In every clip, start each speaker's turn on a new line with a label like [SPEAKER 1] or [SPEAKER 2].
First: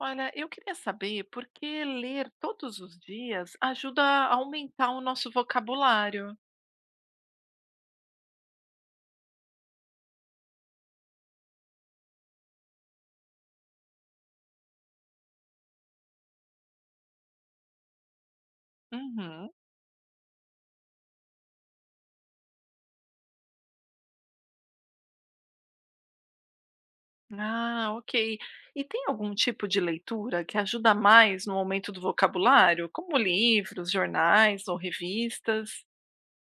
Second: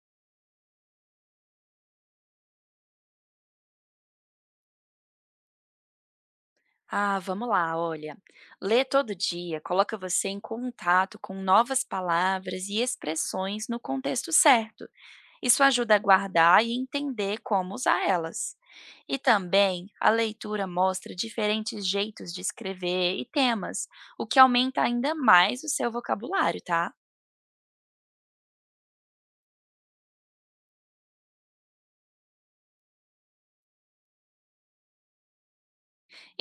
[SPEAKER 1] Olha, eu queria saber por que ler todos os dias ajuda a aumentar o nosso vocabulário.
[SPEAKER 2] Ah, vamos lá, olha. Ler todo dia coloca você em contato com novas palavras e expressões no contexto certo. Isso ajuda a guardar e entender como usar elas. E
[SPEAKER 1] Uhum.
[SPEAKER 2] também a leitura mostra diferentes jeitos de escrever e temas, o que aumenta ainda mais o seu vocabulário, tá?
[SPEAKER 1] Ah, ok. E tem algum tipo de leitura que ajuda mais no aumento do vocabulário, como livros, jornais ou revistas?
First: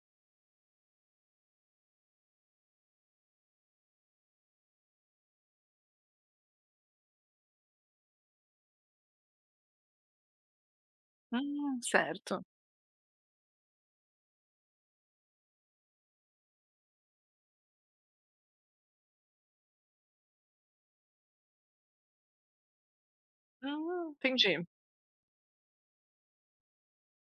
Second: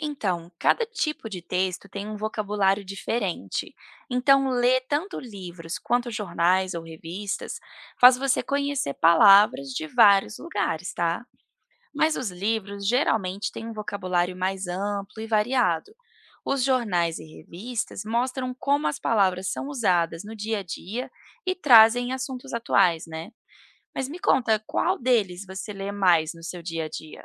[SPEAKER 2] Então, cada tipo de texto tem um vocabulário diferente. Então, ler tanto livros quanto jornais ou revistas faz você conhecer palavras de vários lugares, tá? Mas os
[SPEAKER 1] Certo.
[SPEAKER 2] livros geralmente têm um vocabulário mais amplo e variado. Os jornais e revistas mostram como as palavras são usadas no dia a dia e trazem assuntos atuais, né? Mas me
[SPEAKER 1] Entendi.
[SPEAKER 2] conta, qual deles você lê mais no seu dia a dia?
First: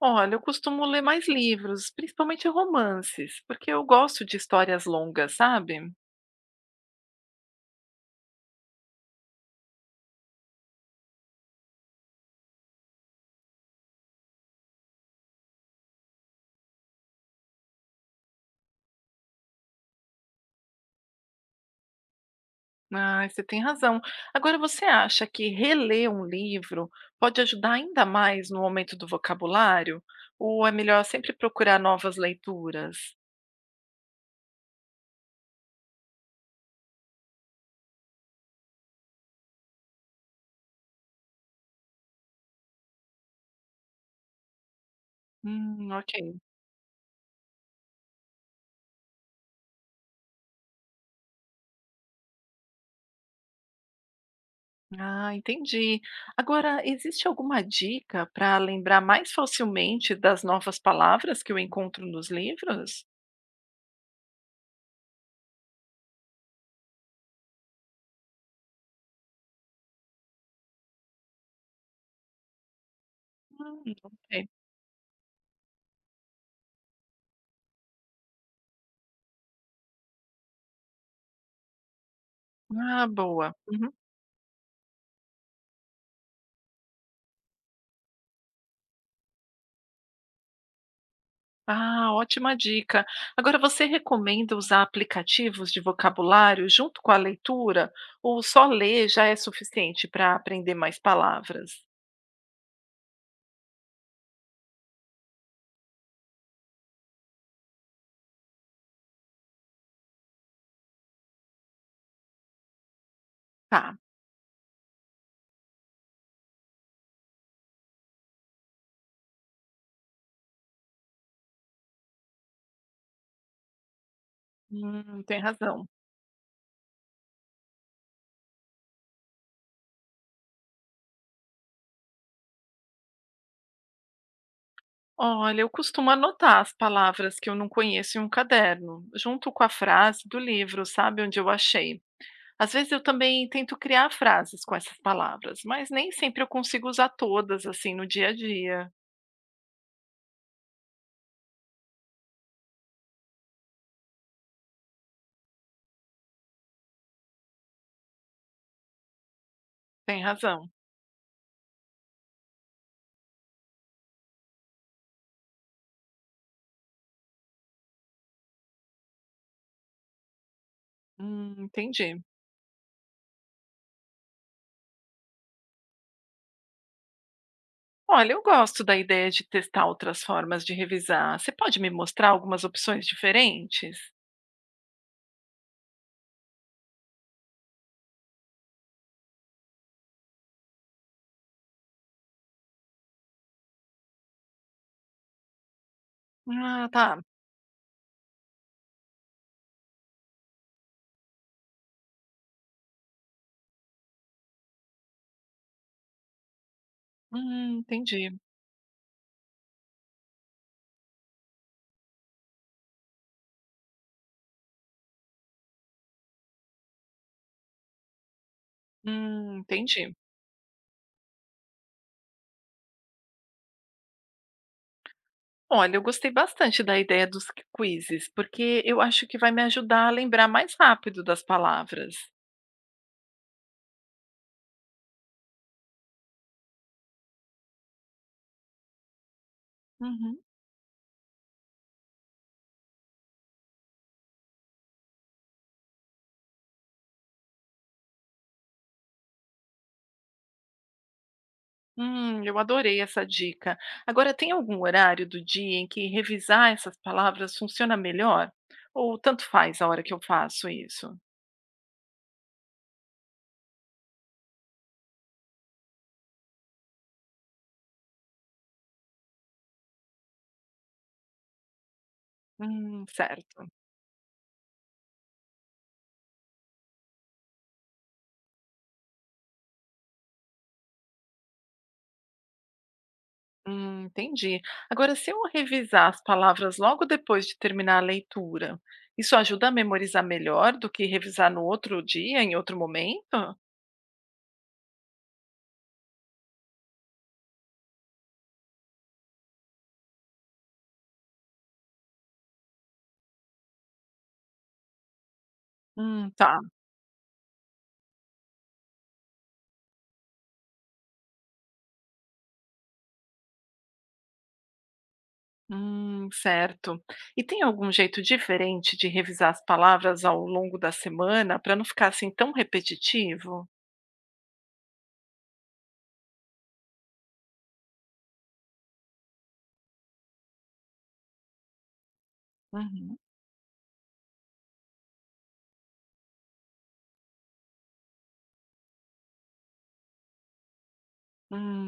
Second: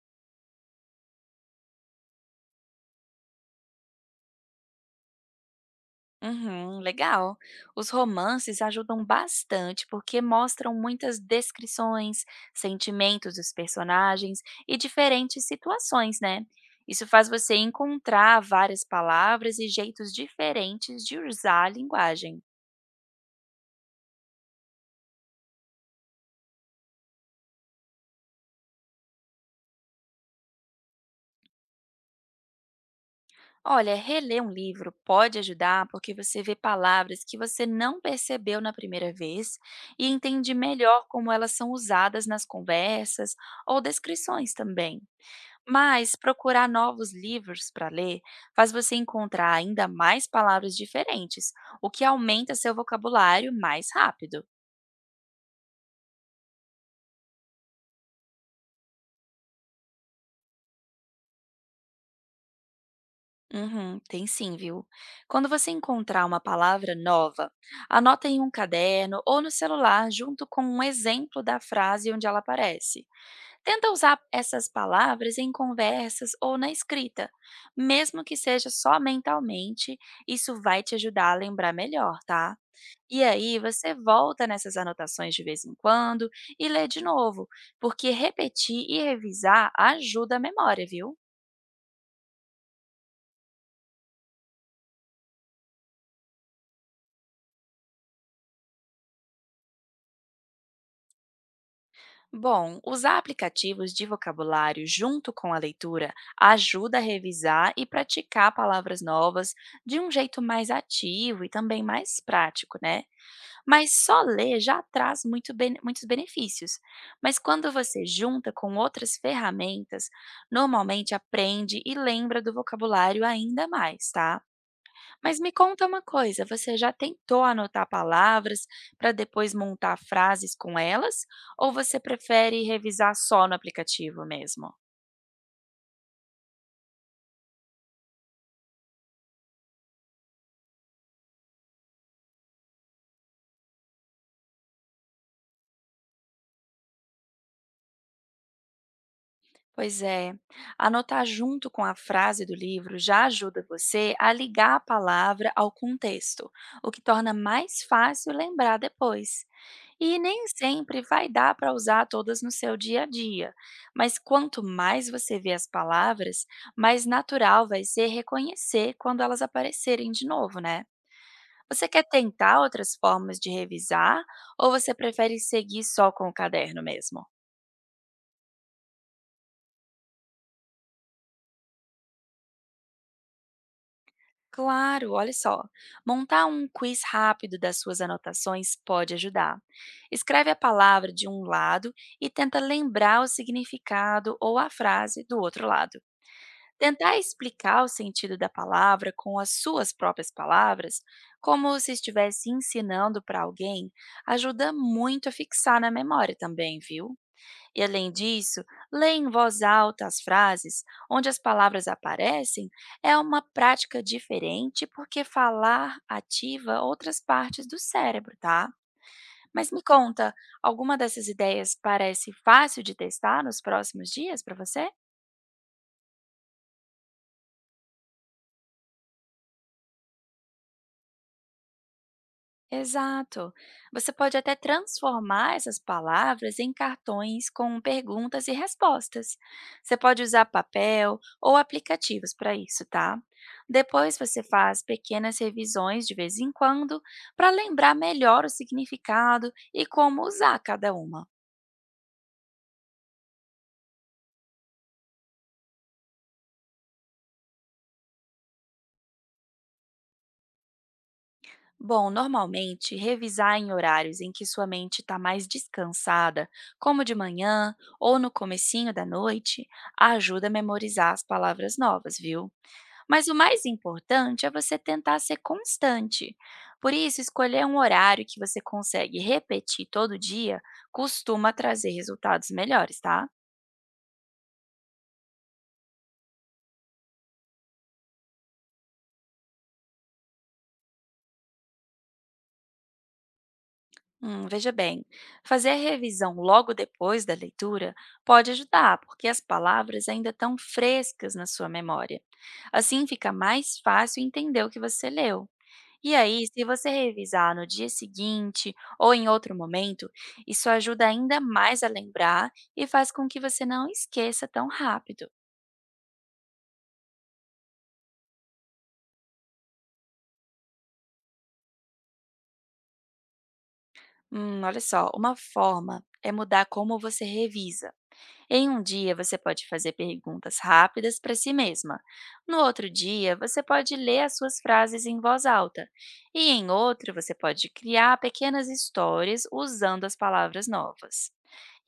[SPEAKER 1] Olha, eu costumo ler mais livros, principalmente romances, porque eu gosto de histórias longas, sabe?
[SPEAKER 2] Uhum, legal. Os romances ajudam bastante porque mostram muitas descrições, sentimentos dos personagens e diferentes situações, né? Isso faz você encontrar várias palavras e jeitos diferentes de usar a linguagem.
[SPEAKER 1] Ah, você tem razão. Agora, você acha que reler um livro pode ajudar ainda mais no aumento do vocabulário? Ou é melhor sempre procurar novas leituras?
[SPEAKER 2] Olha, reler um livro pode ajudar porque você vê palavras que você não percebeu na primeira vez e entende melhor como elas são usadas nas conversas ou descrições também.
[SPEAKER 1] Ok.
[SPEAKER 2] Mas procurar novos livros para ler faz você encontrar ainda mais palavras diferentes, o que aumenta seu vocabulário mais rápido.
[SPEAKER 1] Ah, entendi. Agora, existe alguma dica para lembrar mais facilmente das novas palavras que eu encontro nos livros?
[SPEAKER 2] Uhum, tem sim, viu? Quando você encontrar uma palavra nova, anota em um caderno ou no celular junto com um exemplo da frase onde ela aparece. Tenta usar
[SPEAKER 1] Ok.
[SPEAKER 2] essas palavras em conversas ou na escrita, mesmo que seja só mentalmente, isso vai te ajudar a lembrar melhor, tá?
[SPEAKER 1] Ah,
[SPEAKER 2] E
[SPEAKER 1] boa.
[SPEAKER 2] aí você volta nessas anotações de vez em quando e lê de novo, porque repetir e revisar ajuda a memória, viu?
[SPEAKER 1] Ah, ótima dica. Agora, você recomenda usar aplicativos de vocabulário junto com a leitura? Ou só ler já é suficiente para aprender mais palavras?
[SPEAKER 2] Bom, usar aplicativos de vocabulário junto com a leitura ajuda a revisar e praticar palavras novas de um jeito mais ativo e também mais prático, né? Mas
[SPEAKER 1] Tá,
[SPEAKER 2] só ler já traz muitos benefícios, mas quando você junta com outras ferramentas, normalmente aprende e lembra do vocabulário ainda mais, tá. Mas
[SPEAKER 1] tem
[SPEAKER 2] me
[SPEAKER 1] razão.
[SPEAKER 2] conta uma coisa, você já tentou anotar palavras para depois montar frases com elas, ou você prefere revisar só no aplicativo mesmo?
[SPEAKER 1] Olha, eu costumo anotar as palavras que eu não conheço em um caderno, junto com a frase do livro, sabe, onde eu achei. Às vezes eu também tento criar frases com essas palavras, mas nem sempre eu consigo usar todas assim no dia a dia.
[SPEAKER 2] Pois é. Anotar junto com a frase do livro já ajuda você a ligar a palavra ao contexto, o que torna mais fácil lembrar depois. E
[SPEAKER 1] Tem
[SPEAKER 2] nem
[SPEAKER 1] razão.
[SPEAKER 2] sempre vai dar para usar todas no seu dia a dia, mas quanto mais você vê as palavras, mais natural vai ser reconhecer quando elas aparecerem de novo, né? Você quer
[SPEAKER 1] Entendi.
[SPEAKER 2] tentar outras formas de revisar ou você prefere seguir só com o caderno mesmo?
[SPEAKER 1] Olha, eu gosto da ideia de testar outras formas de revisar. Você pode me mostrar algumas opções diferentes?
[SPEAKER 2] Claro, olha só. Montar um quiz rápido das suas anotações pode ajudar. Escreve a palavra de um lado e tenta lembrar o significado ou a frase do outro lado.
[SPEAKER 1] Ah,
[SPEAKER 2] Tentar
[SPEAKER 1] tá.
[SPEAKER 2] explicar o sentido da palavra com as suas próprias palavras, como se estivesse ensinando para alguém, ajuda muito a fixar na memória também, viu? E além
[SPEAKER 1] Entendi.
[SPEAKER 2] disso, ler em voz alta as frases onde as palavras aparecem é uma prática diferente porque falar ativa outras partes do cérebro, tá? Mas me
[SPEAKER 1] Entendi.
[SPEAKER 2] conta, alguma dessas ideias parece fácil de testar nos próximos dias para você?
[SPEAKER 1] Olha, eu gostei bastante da ideia dos quizzes, porque eu acho que vai me ajudar a lembrar mais rápido das palavras.
[SPEAKER 2] Exato. Você pode até transformar essas palavras em cartões com perguntas e respostas. Você pode
[SPEAKER 1] Uhum.
[SPEAKER 2] usar papel ou aplicativos para isso, tá? Depois você faz pequenas revisões de vez em quando para lembrar melhor o significado e como usar cada uma.
[SPEAKER 1] Eu adorei essa dica. Agora, tem algum horário do dia em que revisar essas palavras funciona melhor? Ou tanto faz a hora que eu faço isso?
[SPEAKER 2] Bom, normalmente revisar em horários em que sua mente está mais descansada, como de manhã ou no comecinho da noite, ajuda a memorizar as palavras novas, viu? Mas o mais
[SPEAKER 1] Certo.
[SPEAKER 2] importante é você tentar ser constante. Por isso, escolher um horário que você consegue repetir todo dia costuma trazer resultados melhores, tá?
[SPEAKER 1] Entendi. Agora, se eu revisar as palavras logo depois de terminar a leitura, isso ajuda a memorizar melhor do que revisar no outro dia, em outro momento?
[SPEAKER 2] Veja bem, fazer a revisão logo depois da leitura pode ajudar, porque as palavras ainda estão frescas na sua memória. Assim, fica mais fácil entender o que você leu. E aí,
[SPEAKER 1] Tá.
[SPEAKER 2] se você revisar no dia seguinte ou em outro momento, isso ajuda ainda mais a lembrar e faz com que você não esqueça tão rápido.
[SPEAKER 1] Certo. E tem algum jeito diferente de revisar as palavras ao longo da semana para não ficar assim tão repetitivo?
[SPEAKER 2] Olha só, uma forma é mudar como você revisa. Em um dia, você pode fazer perguntas rápidas para si mesma. No outro
[SPEAKER 1] Uhum.
[SPEAKER 2] dia, você pode ler as suas frases em voz alta. E em outro, você pode criar pequenas histórias usando as palavras novas.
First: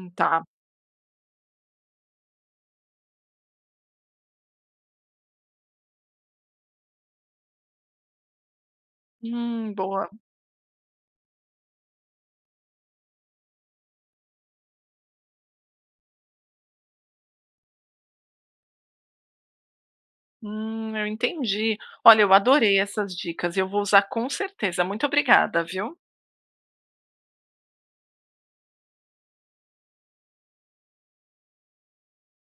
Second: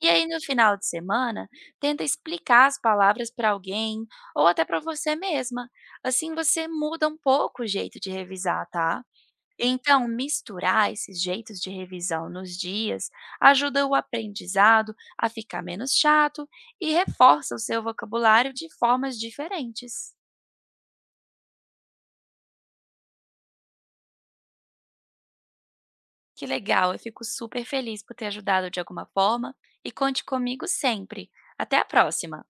[SPEAKER 2] E aí, no
[SPEAKER 1] Tá.
[SPEAKER 2] final de semana, tenta explicar as palavras para alguém ou até para você mesma. Assim você muda um pouco o jeito de revisar, tá? Então,
[SPEAKER 1] Boa.
[SPEAKER 2] misturar esses jeitos de revisão nos dias ajuda o aprendizado a ficar menos chato e reforça o seu vocabulário de formas diferentes.
[SPEAKER 1] Eu entendi. Olha, eu adorei essas dicas. Eu vou usar com certeza. Muito obrigada, viu?
[SPEAKER 2] Que legal, eu fico super feliz por ter ajudado de alguma forma e conte comigo sempre. Até a próxima!